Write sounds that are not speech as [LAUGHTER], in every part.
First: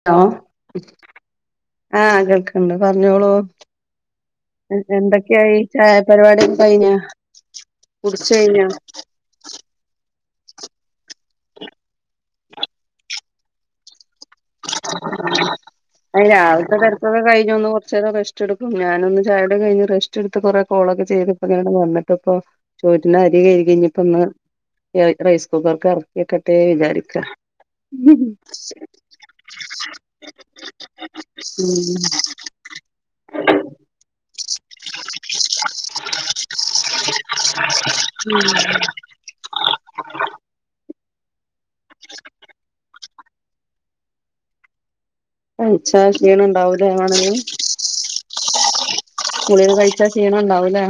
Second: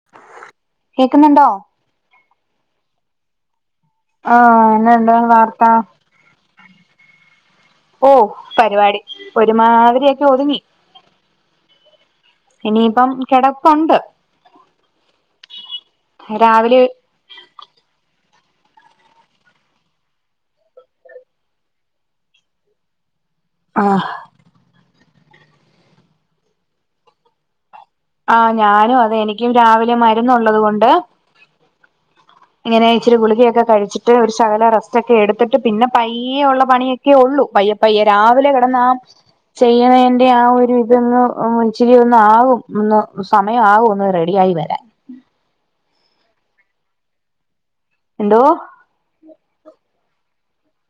ന്തോ കേക്കുന്നുണ്ടോ ആഹ് കേൾക്ക്ണ്ട്പറഞ്ഞോളൂ ആഹ് [UNINTELLIGIBLE] ഇന്ന് എന്താണ് എന്തൊക്കെയായി വാർത്ത ചായപരിപാടിയൊക്കെ കയ്ഞ്ഞോ? കുട്ച്ച്കയ്ഞ്ഞോ? ഒര്മാതിരിയൊക്കെ ഒതുങ്ങി. ഇനിയിപ്പം കെടപ്പുണ്ട്. അഹ് രാവിലെ രാവിലെത്തെതെര് ഒക്കെ കഴിഞ്ഞൊന്ന് കൊറചേരം റെസ്റ്റ്ട്ക്കും ഞാനൊന്ന് ചായകുടിക്കെ കഴിഞ്റെസ്റ്റ് എടുത്ത്കൊറെ കോളൊക്കെ ചെയ്യ്ത് പ്പങ്ങനെ വന്ന്ട്ട്പ്പോ ചോറ്റിനരികെയ്കി ആഹ് ഇഞ്ഞിപ്പോഇന്ന് റെയ്സ് കുക്കർക്ക് അറക്കിവെക്കെട്ടെന്ന് വിചാരിക്ക ഉം ആഹ് ഞാനുംഅതെ എനിക്കുംരാവിലെ മരുന്നുള്ളത്കൊണ്ട് [INAUDIBLE] എങ്ങനെ ഇച്ചിരിഗുളിയൊക്കെ കഴിച്ചിട്ട് ഒര്ശകലം റെസ്റ്റൊക്കെ എട്ത്തിട്ട് പിന്നെ പയ്യേഉള്ള പണിയൊ യുള്ളൂ പയ്യെപ്പയ്യെരാവിലെ കെടന്ന ചെയ്യണന്റെ ആ ഒര്ഇതൊന്ന് ഇച്ചിരിന്നാവും. ന്ന് സമയാവും ഒന്ന്റെഡിയായി വരാൻ കഴിച്ച ക്ഷീണ ണ്ടാവൂല്ലേ വാണങ്കി. എന്തോ? കുളികകഴിച്ചാഷീണം ഇണ്ടാവുംലേ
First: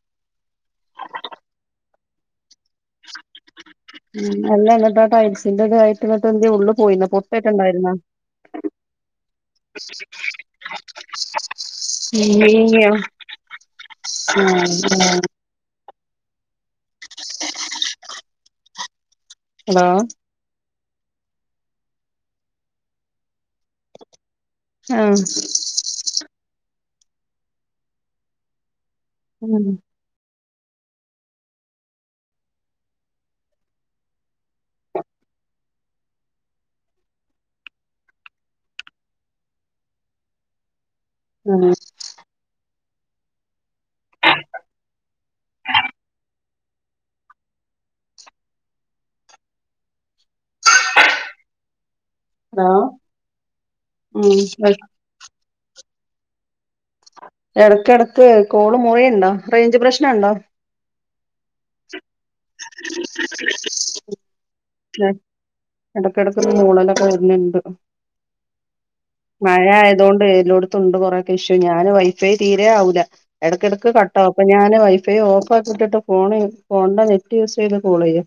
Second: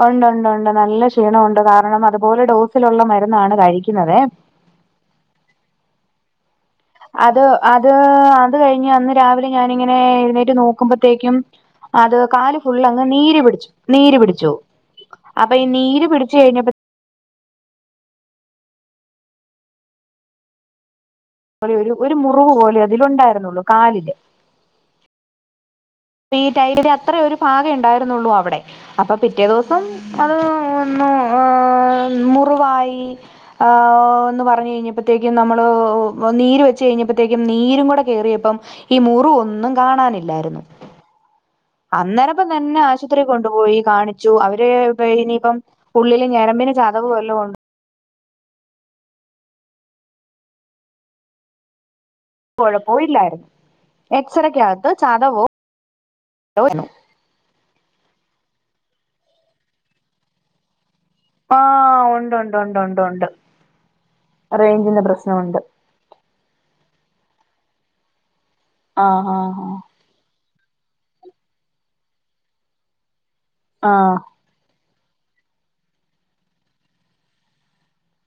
അഹ് ഉണ്ട് ഉണ്ട് ഉണ്ട് നല്ലേ ക്ഷീണംഒണ്ട് കാരണംഅതുപോലെ ഡോസിലുള്ള മരുന്നാണ് കഴി ന്നല്ലെഇങ്ങട്ടാ ടൈയിൽസിന്റെ ഇതായിട്ട് ന്നട്ട്എന്തേഉള്ള് അത്, അത്, അത്കഴിഞ്ഞ് അന്ന് രാവിലെ ഞാനിങ്ങനെ എഴുന്നേറ്റ് നോക്കുമ്പത്തേക്കും അത് കാല്ഫുള് നീങ്ങിയോ? അങ്ങ് നീര്പിടിച്ചു നീര് പിടിച്ചു ആഹ് ആഹ് അപ്പൊ ഈനീര് പിടിച്ചു കയ്ഞ്ഞപ്പ [INAUDIBLE] ഹലോ ഒര് ഒരു ഒരുമുറിവ് പോലെഅതില്ഇണ്ടായിര്ന്നൊള്ളൂ കാലില് ആഹ് പീ ടൈട്ല് അത്രേ ഒരുഭാഗം ഇണ്ടായിരിന്നൊള്ളു അവടെ അപ്പൊ പിറ്റേ ഉം ദിവസം അത് ഒന്ന് ആ മുറുവായി. ആന്ന് പറഞ്ഞ് കയ്ഞ്ഞപ്പത്തേക്കും നമ്മൾ നീര് വെച്ചയ്ഞ്ഞപ്പത്തേക്കും നീരും കൂടെ കേറിയപ്പം. ഈ മുർവ് ഒന്നുംകാണാനില്ലായിര്ന്നു. ആഹ് അന്നേരപ്പം തെന്നെ ആശുത്രി കൊണ്ട്പോയി കാണിച്ചു അവര് പ്പ് ഇനിപ്പം. ഉള്ള്ല് ഞരമ്പ്ന് ചതവ് വല്ലോം ഒ ഹലോ കൊഴപ്പോല്ലായിര്ന്നു ഉം എക്സറെക്കകത്ത് ചതവോ [UNINTELLIGIBLE] എടക്കെടക്ക് കോള് മുറിയ്ണ്ടോ റേയ്ഞ്ച് പ്രശ്നണ്ടോ? ആഹ് ഉണ്ട്, ഉണ്ട്, ഉണ്ട്, ഉണ്ട്, ഉണ്ട് റേയ്ഞ്ചിന്റെ പ്രശ്നൊണ്ട്. എടക്കെടക്ക് ഒര് മൂളലൊക്കെ വെര്ന് ണ്ട് ആഹ് മഴ ആഹ് ആയതൊണ്ട് എല്ലോട് തുണ്ട് കൊറേ ക്കെ ഇഷ്യു ഞാന് വൈ ഫൈ തീരെ ആവൂല ആഹ് എടക്കെടെക്ക് ആഹ് കട്ടാ പ്പ ഞാന് വൈ ഫൈ ഓഫാക്ക് ഇട്ട്ട്ട് ഫോൺ ഫോൺന്റെ നെറ്റ് യൂസെയ്യ്ത് കോളെയ്യ.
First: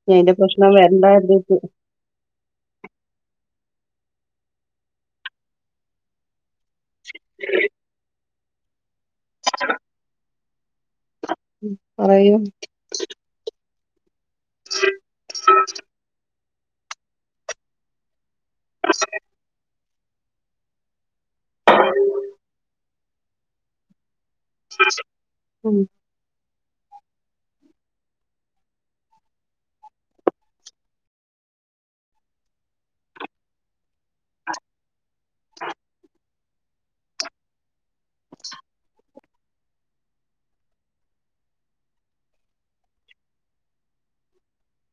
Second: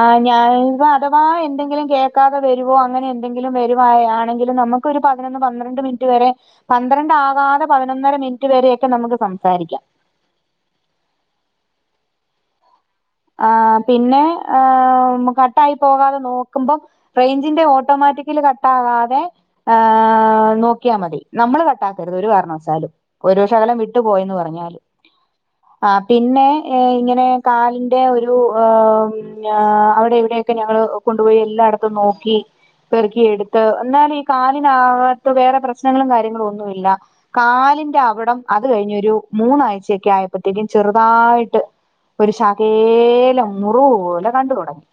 ആഹ് ഞാ വ അഥവാ എന്തെങ്കിലും കേ കാക്ക വരുവോ അങ്ങനെ എന്തെങ്കിലും വരുവായ ആണെങ്കിലും നമ്മക്ക് ഒരു പതിനൊന്ന് പന്ത്രണ്ട് മിനിറ്റ് വരെ പന്ത്രണ്ട് ആവാതെ പതിനൊന്നര മിനിറ്റ് വരേക്കെ നമുക്ക് സംസാരിക്കാം. പറയൂ ആഹ് പിന്നെ ഹേ കട്ടായി പോകാതെ നോക്കുമ്പോ റേഞ്ചിന്റെ ഓട്ടോമാറ്റിക് ൽ കട്ടാകാതെ ആഹ് നോക്കിയാ മതി നമ്മള് കട്ടാക്കരുത് ഒരു കാരണവശാലും. ഒരു ശകലം വിട്ടു പോയന്ന് പറഞ്ഞാലും ഉം ആഹ് പിന്നെ ഇങ്ങനെ കാല് ടെ ഒരു ഹ് ഞാ അവടെ ഇവടെയക്കെ ഞങ്ങള് കൊണ്ടുപോയി എല്ലായിടത്തും നോക്കി. പെറുക്കിയെടുത്ത് എന്നാലും ഈ കാലിനാവാത്ത വേറെ പ്രശ്നങ്ങളും കാര്യങ്ങളും ഒന്നുല്ല. കാലിന്റെ അവടം അത് കഴിഞ്ഞൊരു മൂന്നാഴ്ച ക്കെ ആയപ്പോത്തേക്കും ചെറുതായിട്ട് ഒരു ശ തേലം ന്നുറുവ് പോലെ കണ്ടു തൊടങ്ങി.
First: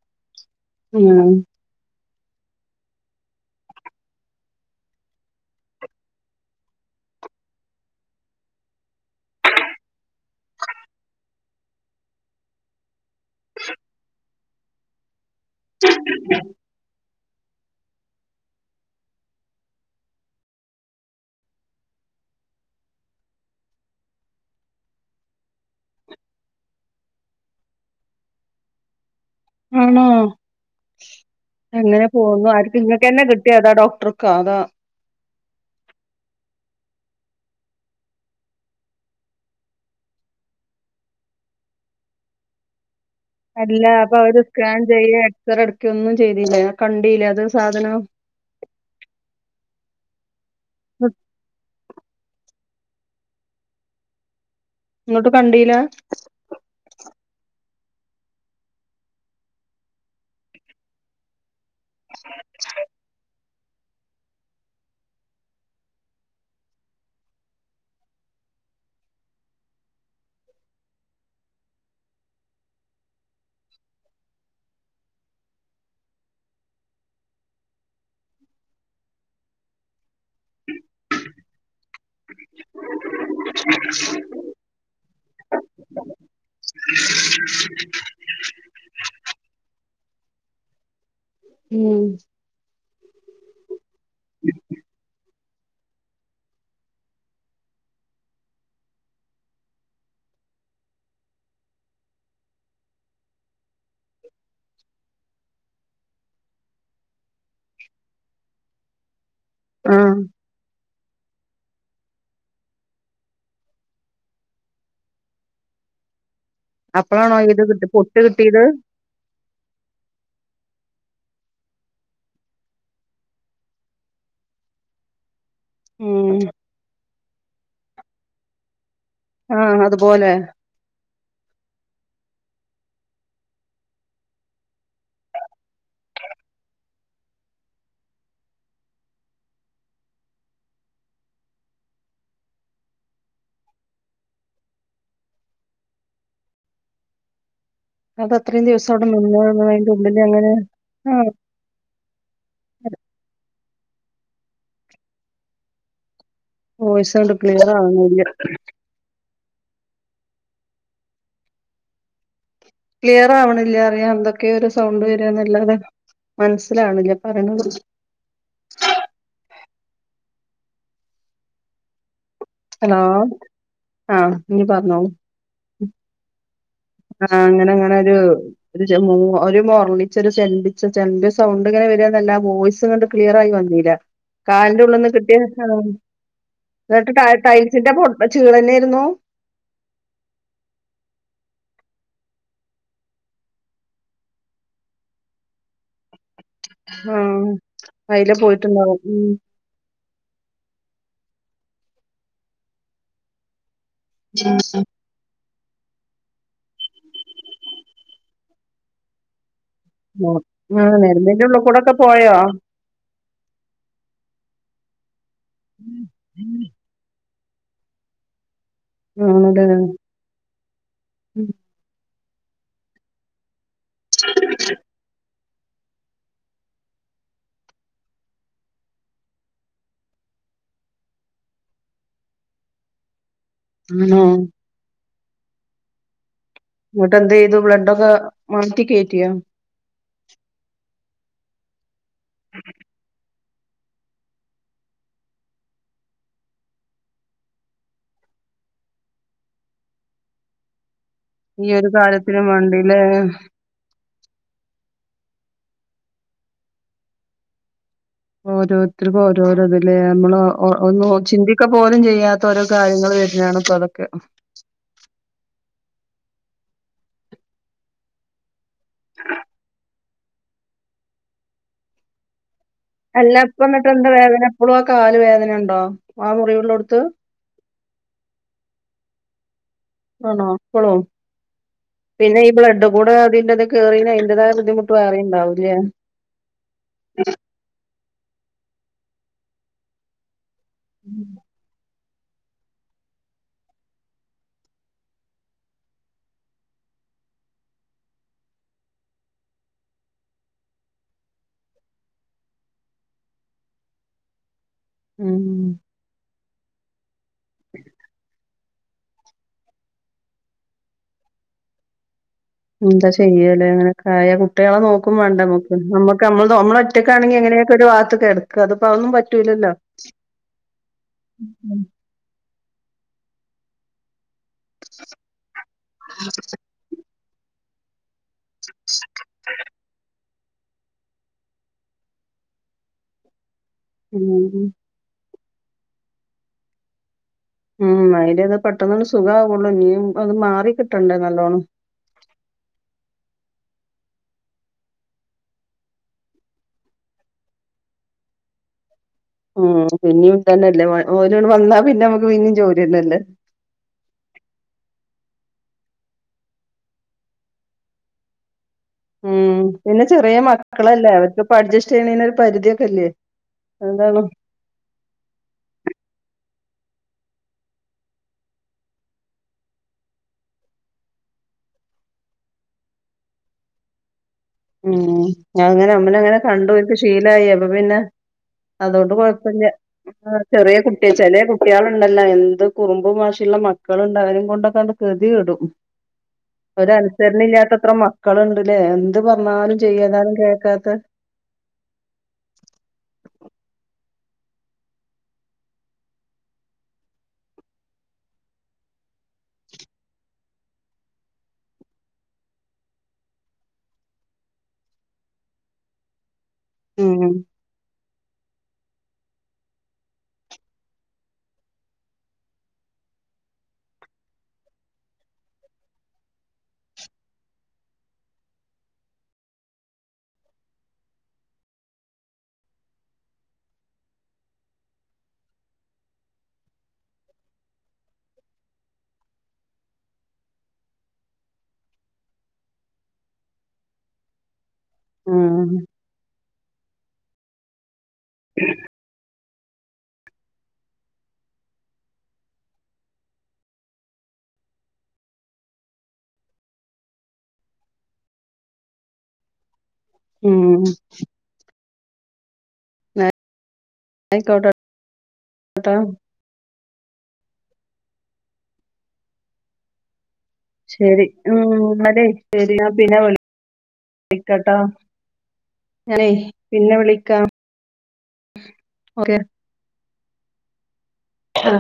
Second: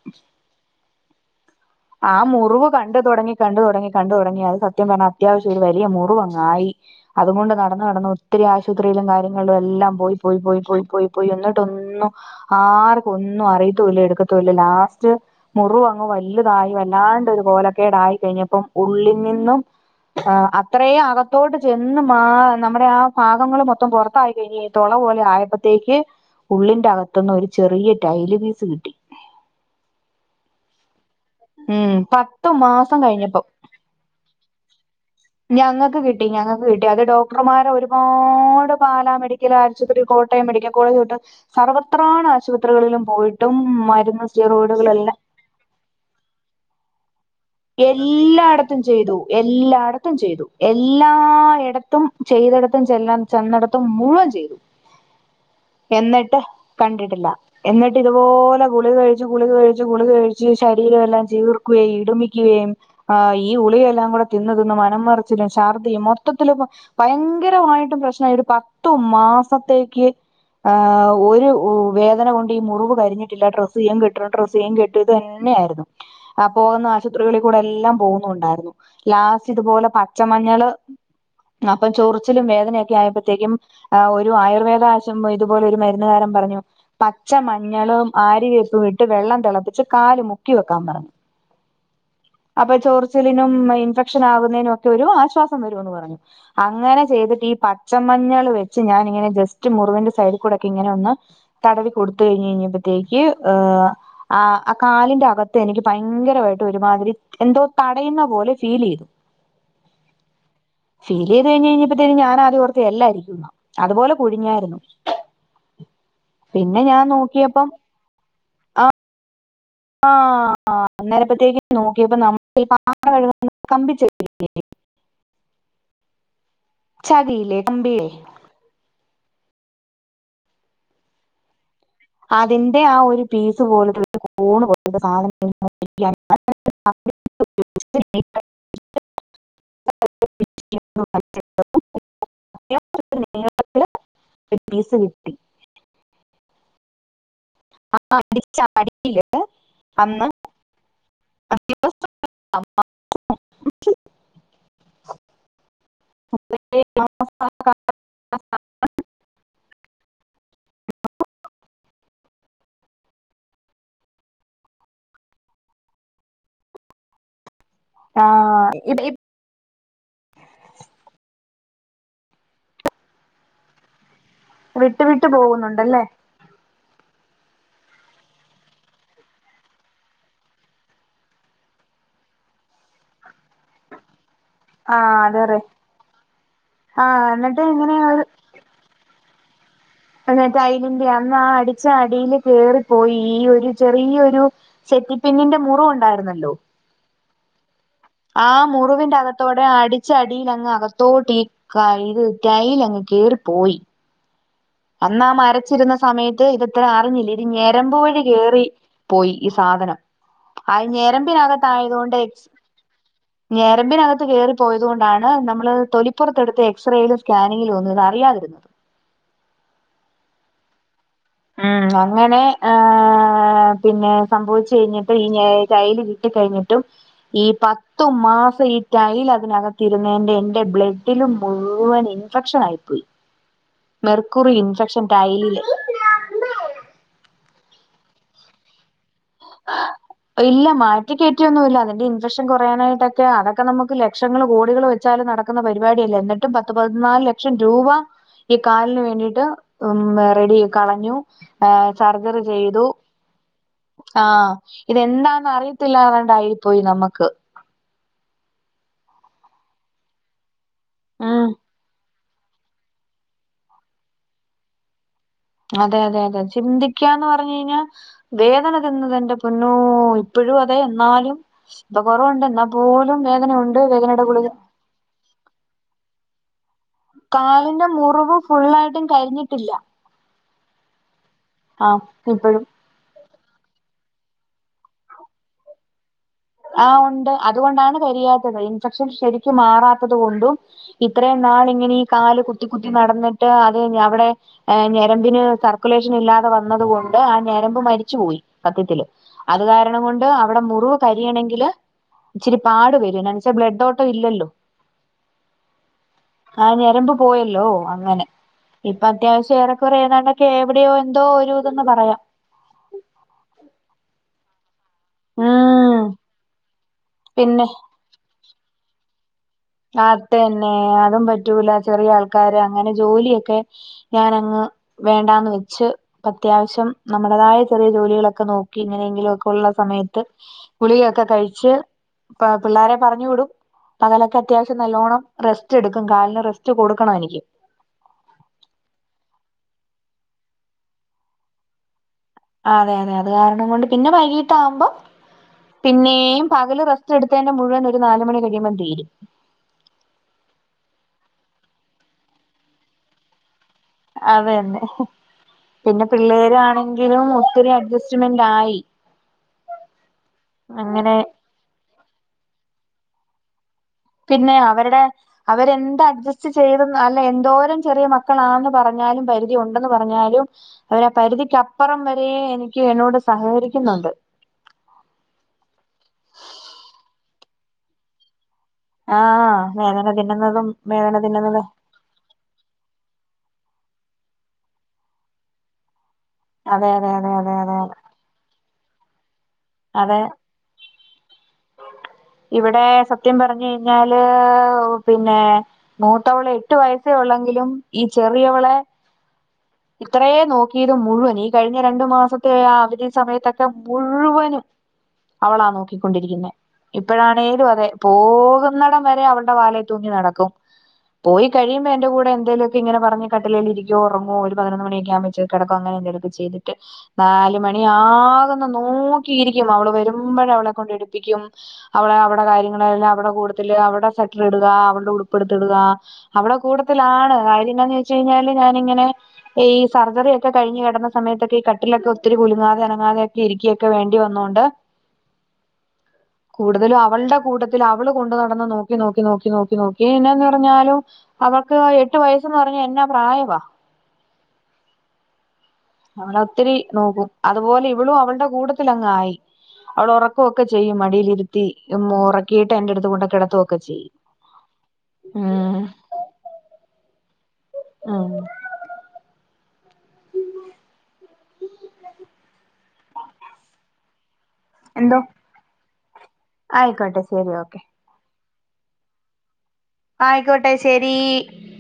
ഉം ആഹ് മുറുവ് കണ്ട് തൊടങ്ങി കണ്ട് തൊടങ്ങി കണ്ട് തൊടങ്ങി അത് സത്യം പർഞ്ഞാ അത്യാവശ്യം ഒരു വലിയ മുറുവ് അങ്ങായി. അതുകൊണ്ട് നടന്ന് നടന്ന് ഒത്തിരി ആശുപത്രിയിലും കാര്യങ്ങളിലും എല്ലാം പോയി പോയി പോയി പോയി പോയി. പോയി എന്നിട്ട് ഒന്നും ആർക്കും ഒന്നും അറിയത്തുല്ല എടുക്കത്തുല്ല ലാസ്റ്റ്. മുറുവങ്ങ് വല്യതായി വല്ലാണ്ട് ഒരു കോലക്കേട് ആയി കഴിഞ്ഞപ്പം ഉള്ളിൽ നിന്നും ആഹ് അത്രേ അകത്തോട് ചെന്ന് മാ നമ്മുടെ ആ ഭാഗങ്ങള് മൊത്തം പൊറത്തായി കഴിഞ്ഞ തൊള പോലെ ആയപ്പത്തേക്ക് ഉള്ള്ന്റെ അകത്ത്ന്ന് ഒരു ചെറിയ ടൈല് പീസ് കിട്ടി. ആണോ? ഉം അങ്ങനെ പോവുന്നു പത്ത് ആർക്ക് മാസം ഇങ്ങക്കെന്നെ കഴിഞ്ഞപ്പം കിട്ടിയോ? അതോ ഡോക്ടർ കാതാ ഞങ്ങക്ക് കിട്ടി ഞങ്ങക്ക് കിട്ടി. അത് ഡോക്ടർമാരോ ഒരുപാട് പാലാ മെഡിക്കൽ ആ ആശുപത്രി കോട്ടയം മെഡിക്കൽ കോളജ് തൊട്ട് സർവത്രാണ് ആശുപത്രികളിലും പോയി. അല്ല അപ്പ അവര് സ്കാൻ ചെയ്യേ എക്സറേ ട്ക്കേ ഒന്നും ചെയ്തില്ലേ കണ്ടീല്ല അത്? സാധനം എല്ലായടത്തും ചെയ്തു എല്ലായടത്തും ചെയ്തു എല്ലായടത്തും. ചെയ്തടത്തും ചെല്ലാം ചെന്നടത്തും മുഴുവൻ ചെയ്തു. ഇങ്ങോട്ട് കണ്ടീലാ എന്നിട്ട് കണ്ട്ട്ട്ല്ല. എന്നിട്ട് ഇതുപോലെ ഗുളിക കഴിച്ച് ഗുളിക കഴിച്ച് ഗുളിക കഴിച്ച് ശരീരം എല്ലാം ചീർക്കുകേ ഇടുമി യും ആഹ് ഈ ഉളികയെല്ലാം കൂടെ തിന്ന് തിന്ന് മനം മറച്ചിലും ചർദിയും മൊത്തത്തില് ഇപ്പോ ഭയങ്കരമായിട്ടും പ്രശ്നായ ഒരു പത്തു മാസത്തേക്ക് ആഹ് ഒരു വേ വേദന കൊണ്ട് ഈ മുറുവ് കരിഞ്ഞിട്ടില്ല ഡ്രസ്സ് യ്യും കെട്ടും ഡ്രസ്സ് യ്യും കെ ഇത് തന്നെ ആയിരുന്നു അപ്പൊ നഷ് [UNINTELLIGIBLE] കൂടെ എല്ലാം പോകുന്നുണ്ടായിരുന്നു ലാസ്റ്റ് ഇതുപോലെ പച്ചമഞ്ഞള് അപ്പം ചൊർച്ച്ലും വേദനയൊക്കെ ആയപത്തേക്കും ആഹ് ഒ ഒരു ആയുർവേദ ആശം ഇതുപോലെ ഒരു മെര്ന്ന് കാരൻ പറഞ്ഞു. പച്ച മഞ്ഞളും ആരിവേപ്പും ഇട്ട് വെള്ളം തെളപ്പിച്ച് കാല് മുക്കി വെക്കാൻ പറഞ്ഞു. ഉം അപ്പൊ ചോർച്ചിലിനും ഇൻഫെക്ഷൻ ആകുന്നതിനും ഒക്കെ ഒരു ആശ്വാസം വരുവെന്നു പറഞ്ഞു അങ്ങനെ ചെയ്തിട്ട് ഈ പച്ചമഞ്ഞള് വെച്ച് ഞാനിങ്ങനെ ജസ്റ്റ് മുറിവിന്റെ സൈഡിൽ കൂടെ ഒക്കെ ഇങ്ങനെ ഒന്ന് തടവി കൊടുത്ത് കഴിഞ്ഞ് കഴിഞ്ഞപത്തേക്ക് ഏഹ ആഹ് കാലിന്റെ അകത്ത് എനിക്ക് ഭയങ്കരമായിട്ട് ഒരുമാതിരി എന്തോ തടയുന്ന പോലെ ഫീൽ ചെയ്തു ആഹ് ഫീൽ ചെയ്ത്കഴിഞ്ഞ് കഴിഞ്ഞപ്പത്തേനും ഞാന ആദ്യം ഓർത്ത് എല്ലായിരിക്കു എന്നാ. അതുപോലെ കുഴിഞ്ഞയിരുന്നു അപ്പളാണോ ഇത് നോക്കിയപ്പം കിട്ട് പൊട്ട് കിട്ടിയത് ആഹ് അന്നേരപ്പത്തേക്ക് നോക്കിയപ്പോ നമ്മ കാല് മുഴുവനും സ്‌തംപ്പിച്ചു പോയി ഇല്ലേ ഉം ചതില്ലേ അമ്പ് ഇല്ലേ ആഹ് അതുപോലെ അതിന്റെ ആ ഒരു പീസ് പോലത്തെ ഒരു കോണ് പോലത്തെ സാധന [UNINTELLIGIBLE] [INAUDIBLE] [INAUDIBLE] ല് ഒരു പീസ് കിട്ടി ആ അത് അടിച്ച അത്രയും ദിവസം അവിടെ അടീല് നിന്നതാ അതിന്റെ ഉള്ളില് അന്ന് [INAUDIBLE] അങ്ങനെ ആഹ് വോയ്സാണ്ട് ക്ലിയറാവ്ണില്ല ക്ലിയറാവ്ണില്ല്യ അറയാ എന്തൊക്കെയൊരു സൗണ്ട് വര്ന്നല്ലാതെ മൻസ്സിലാണില്ല്യ പറയിണതൊന്നും ആഹ് ഇഡ്ലിപ്പ് ഹലോ ആഹ് ഇനി വിട്ട് പറഞ്ഞോളൂ വിട്ട് പോകുന്നുണ്ടല്ലേ ആഹ് അങ്ങനങ്ങനൊരു ഒരു ചെ മൂ ഒരു മോർണിച്ചൊരു ചെമ്പിച്ച ചെൻ്റെ സൗണ്ട്ങ്ങനെ വര്ആന്നല്ലാ വോയ്സ് ങ്ങട്ട് ക്ലിയറായി വന്നീലാ ആ കാല്ൻ്റുള്ളിന്ന് കിട്ടിയ അതെ അതെ അതാ ആ ന്നട്ട് ട്ടാ എന്നിട്ട് ടൈൽസിന്റ ഇങ്ങനെ പൊട്ട് അ ചീളന്നേയിരുന്നു അന്ന് ടൈലിന്റെയന്ന് ആ അടിച്ച അടീല് കേറിപ്പോയി ഈ ഒരു ചെറിയൊരു സെറ്റിപ്പിന്നിന്റെ മുറിവൊണ്ടായിരുന്നല്ലോ ഉം അയില് പോയിട്ട്ണ്ടാവും ഉം ന്ന് അടിച്ച അടീലങ്ങ് അകത്തോട്ടീ കയില് ടൈലങ്ങ് കേറിപ്പോയി [INAUDIBLE] അന്നാ മരച്ചിരുന്ന സമയത്ത് ഇതിത്തറെ അറിഞ്ഞില്ല ഇത് ഞെരമ്പ് വഴി കേറി പോയി ഈ സാധനം ഉം അയ് ആഹ് നെരമ്പിന്റെ ഉള്ള് കൂടൊക്കെ ഞെരമ്പിനകത്തായതുകൊണ്ടേ പോയോ എക്സ് ഞെരമ്പിനകത്ത് കേറി പോയത്കൊണ്ടാണ് നമ്മള് തൊലിപ്പൊറത്തെടുത്ത എക്സറേല് സ്കാനിങ്ങിലൊന്നു ഇതറിയാതിരുന്നത് ആണ്ലേ ഉം അങ്ങനെ ആഹ് പിന്നെ സംഭവിച്ചു കഴിഞ്ഞിട്ട് ഈ ഞയ് ടൈല് കിട്ടി കഴിഞ്ഞിട്ടും ഈ പത്തു മാസം ഈ ടൈൽ അതിനകത്തിരുന്നയിന്റെ എന്റെ ബ്ലഡില് മുഴുവനി ഇൻഫെക്ഷനായിപ്പോയി ആണോ മെർക്കുറി ഇൻഫെക്ഷൻ ടൈലില് ഇന്നട്ടെന്തെയ്തു ബ്ലഡൊക്കെ മാറ്റി കേറ്റിയോ ഹ ഇല്ല മാറ്റിക്കേറ്റിയൊന്നുല്ല അതിന്റെ ഇൻഫെക്ഷൻ കൊറയാനായിട്ടക്കെ അതക് ക്കെ നമ്മുക്ക് ലക്ഷങ്ങള് കോടികള് വെച്ചാലും നടക്കുന്ന പരിപാടിയല്ല എന്നിട്ടും പത്ത് പതിനാല് ലക്ഷം രൂവാ ഈ കാലിന് വേണ്ടീട്ട് ഉം വെറെഡി കളഞ്ഞു ആഹ് സർജറി ചെയ്തു ഏഹ് ആഹ് ഇതെന്താന്നറിയത്തില്ലാതാണ്ടായിപ്പോയി നമക്ക് ഓരോരുത്തര്ക്ക് ഓരോരോ ഇത് ല്ലേ നമ്മള ഒ ഒന്ന് ഓ ഉം ചിന്തിക്ക പോലും ചെയ്യാത്ത് ത്തോരോ കാര്യങ്ങള് വര്ണാണ്പ്പൊ അതൊക്കെ അതെയതെയതെ ചിന്തിക്കാന്ന് പറഞ്ഞ് കഴിഞ്ഞാ വേദന തിന്നതെന്റെ പൊന്നോ ഇപ്പഴുവതെ എന്നാലും ഇപ്പൊ കൊറവുണ്ടെന്നാപ്പ് അല്ല ഇപ്പൊന്നിട്ടെന്താ വേദന ഇപ്പളുവാ കാല് വേദനയൊണ്ടോ ആ മുറിവിള്ളോടത്ത് കാലിന്റെ മുറിവ് ഫുള്ളായിട്ടും കരിഞ്ഞിട്ടില്ല ആണോ ഇപ്പളും ആഹ് പിന്നെ ഈ ഇപ്പഴും ബ്ലഡൊ കൂടെ അതിന്റന്തേ കേറീനയിന്റതായ ബുദ്ധിമുട്ട് വേറേ ഇണ്ടാവൂല്ല്യേ ആഹ് ഉണ്ട് അതുകൊണ്ടാണ് കരിയാത്തത് ഇൻഫെക്ഷൻ ശരിക്കും മാറാത്തത് കൊണ്ടും ഇത്രയും നാളിങ്ങനെയീ കാല് കുത്തി കുത്തി നടന്നിട്ട് അത് ഞവടെ ഏഹ് ഞെരമ്പിന് സർക്കുലേഷനില്ലാതെ വന്നത് കൊണ്ട് ആ ഞെരമ്പ് മരിച്ചുപോയി സത്യത്തില് അത് കാരണം കൊണ്ട് അവടെ മുറിവ് കര് രിയണെങ്കില് ഇച്ചിരി പാട് വരു എന്നാന്ന് വെച്ചാ ബ്ലഡോട്ടവില്ലല്ലോ ഉം ആ ഞരമ്പ് പോയല്ലോ അങ്ങനെ ഇപ്പ അത്യാവശ്യം ഏറെക്കുറെ ഏതാണ്ടൊക്കെ എവിടെയോ എന്തോ ഒരു തന്ന് പറയാം ന്താ ചെയാല്ലേ ഇങ്ങനെ ക്കായ കുട്ടികളെ നോക്കും വേണ്ട മ്മുക്ക് ഉം നമ്മക്ക് മ്മള്ത് മ്മള് ഒറ്റക്കാണെങ്കി പിന്നെ എങ്ങനെകൊക്ക ഒരു ഭാഗത്ത് കെട ക്കത് പ്പ അതൊന്നും പറ്റൂല്ലല്ലോ അതന്നെ അതും പറ്റൂല ചെറിയ ആൾ ക്കാര് അങ്ങനെ ജോലിയൊക്കെ ഞാനങ്ങ് വേണ്ടാന്ന് വെച്ച് പ്പത്യാവശ്യം നമ്മടതായ ചെറിയ ജോലികളൊക്ക നോക്കി ഇങ്ങനെയെങ്കിലും ഒക്ക ഉള്ള സമയ ത്ത് ഗുളിയൊക്ക കഴിച്ച് പ പിള്ളാരെ പറഞ്ഞു വിടും പകലൊക്ക ഉം നല്ലോണം റെസ്റ്റ് എടുക്കും കാലിന് റെസ്റ്റ് കൊടുക്കണം എനിക്ക് ഉം അയിന്റെത് പെട്ടന്ന് ങ്ങ്ട് സുഖാവുള്ളു ഇനിയും അത് മാറി കിട്ടണ്ടേ നല്ലോണം അതെ അതെ അത് കാരണം കൊണ്ട് പിന്നെ വൈകീട്ട് ആവുമ്പൊ പിന്നേയും പകല് റസ്റ്റ് എടുത്തേന്റെ മുഴുവൻ ഒരു നാല് മണി കഴിയുമ്പ തീരും ഉം പിന്നേം ഇതന്നല്ലേ വ ഓര്ക്ട് വന്നാ പിന്നെ മ്മുക്ക് പിന്നേം ജോലിന്നല്ലേ അതന്നെ പിന്നെ പിള്ളേരാണെങ്കിലും ഒത്തിരി അഡ്ജസ്റ്റ്മെന്റ് ആയി ഉം പിന്നെ ചെറിയ മക്കളല്ലേ അങ്ങനെ അവര്ക്ക് പ്പ അഡജസ്റ്റെയ്യണേന് ഒരു പരിധിയൊക്കെ ഇല്ലേ അതാണ് ന്നെ അവരടെ അവരെന്തഡ്ജസ്റ്റ് ചെയ്തെന്ന് അല്ല എന്തോരം ചെറിയ മക്കളാന്ന് പറഞ്ഞാലും പരിധി ഒണ്ടെന്ന് പറഞ്ഞാലും അവരാ പരിധിക്കപ്പറം വരെ എനിക്ക് എന്നോട് സഹകരിക്ക്‌ന്നുണ്ട് ഉം ഞ്ഞി അത്ങ്ങനെ അമ്നെ ങ്ങനെ കണ്ടോല്ക്ക്‌ ശീലായി അപ്പൊ പിന്നെ അതോണ്ട് ആഹ് കൊഴപ്പല്ല്യ വേദന ഇപ്പ തിന്നുന്നതും ചെറ്യേ കുട്ടി വേദന ചെലേ തിന്നുന്നത് കുട്ട്യാള് ണ്ടല്ലോ എന്ത് കുറുമ്പും വാശിള്ള മക്കള്ണ്ട് അവരേം കൊണ്ടൊക്ക അങ്ങ് ഗതികെടും ഉം അതെ അതെ അതെ അതെ അതെ ഒരനുസരണല്ല്യാത്തത്ര അതെ മ ക്കള്ണ്ട്ല്ലേ എന്ത് പറഞ്ഞാലും അതെ ചെയതാലും കേക്കാത്ത ഇവിടെ സത്യം പറഞ്ഞ് കഴിഞ്ഞാല് പിന്നെ മൂത്തവള് എട്ട് വയസ്സേ ഉള്ളങ്കിലും ഈ ചെറിയവളെ ഇത്രേം നോക്കിത് മുഴുവൻ ഈ കഴിഞ്ഞ രണ്ടു മാസത്തെ അവധി സമയത്തൊക്ക മുഴുവനും അവളാ നോക്കിക്കൊണ്ടിരിക്കുന്നേ ഉം ഇപ്പഴാണേലും അതെ പോകുന്നടം വരെ അവളടെ വാലെ തൂങ്ങി നടക്കും പോയി കഴിയുമ്പോ എന്റെ കൂടെ എന്തെലുക്കെ ഇങ്ങനെ പറഞ്ഞ് കട്ടിലേല് ഇരിക്കോ ഒറങ്ങോ ഒരു പതിനൊന്ന് മണിയൊക്കെ ആവുമ്പ ഇച്ചിരി കെടക്കോ അങ്ങനെ എന്തേലൊക്ക ചെയ്തിട്ട് നാല് മണി ആകുന്ന നോക്കിയിരിക്കും അവള് വരുമ്പഴേ അവളെ കൊണ്ട് ഇടുപ്പിക്കും അവടെ അവടെ കാര്യങ്ങള് അല്ല അവടെ കൂടത്തില് അവടെ സെറ്റർ ഇട്ക അവള്ടെ ഉടുപ്പെടുത്തിടുക അവടെ കൂടത്തിലാണ് കാര്യന്താന്ന് ചോയിച്ചഴിഞ്ഞാല് ഞാനിങ്ങനെ പ്പ ഈ സർജറി ഒക്കെ കഴിഞ്ഞ് കെടന്ന സമയത്തൊക്കെ ഈ കട്ടിലൊക്ക ഒത്തിരി കുലങ്ങാതെ അനങ്ങാതെ ഒക്കെ ഇരിക്കുയൊക്കെ വേണ്ടി വന്നോണ്ട് ഉം കൂടുതലും അ വള്ടെ കൂട്ടത്തിൽ അവള് കൊണ്ടു നടന്ന് നോക്കി നോക്കി നോക്കി നോക്കി നോക്കി ന്നെന്ന് പറഞ്ഞാലും അവൾക്ക് എട്ട് വയസ്സ് ന്ന് പറഞ്ഞ എന്നാ പ്രായവാ അവൾ ഒത്തിരി നോക്കും അതുപോലെ ഇവളും അവളുടെ കൂട്ടത്തിലങ്ങ് ആയി. അവള് ഒറക്കൊക്കെ ഉം ചെയ്യും മടീലിരുത്തി ഉം ഒറ കീട്ട് എന്റെ അടുത്ത് കൊണ്ടെ കെടത്തുവൊക്ക ചെയ്യും ആയിക്കോട്ടെട്ടോ ഉം ആഹ് ശരി ഉം നാലേ ശരി ഞാൻ പിന്നെ വിളി ളിക്കട്ടോ എന്തോ ഞാനെ പിന്നെ ആയിക്കോട്ടെ വിളിക്കാം ശരി ഓക്കെ ഓക്കെ ആയ്കോട്ടെ ശരി ആഹ്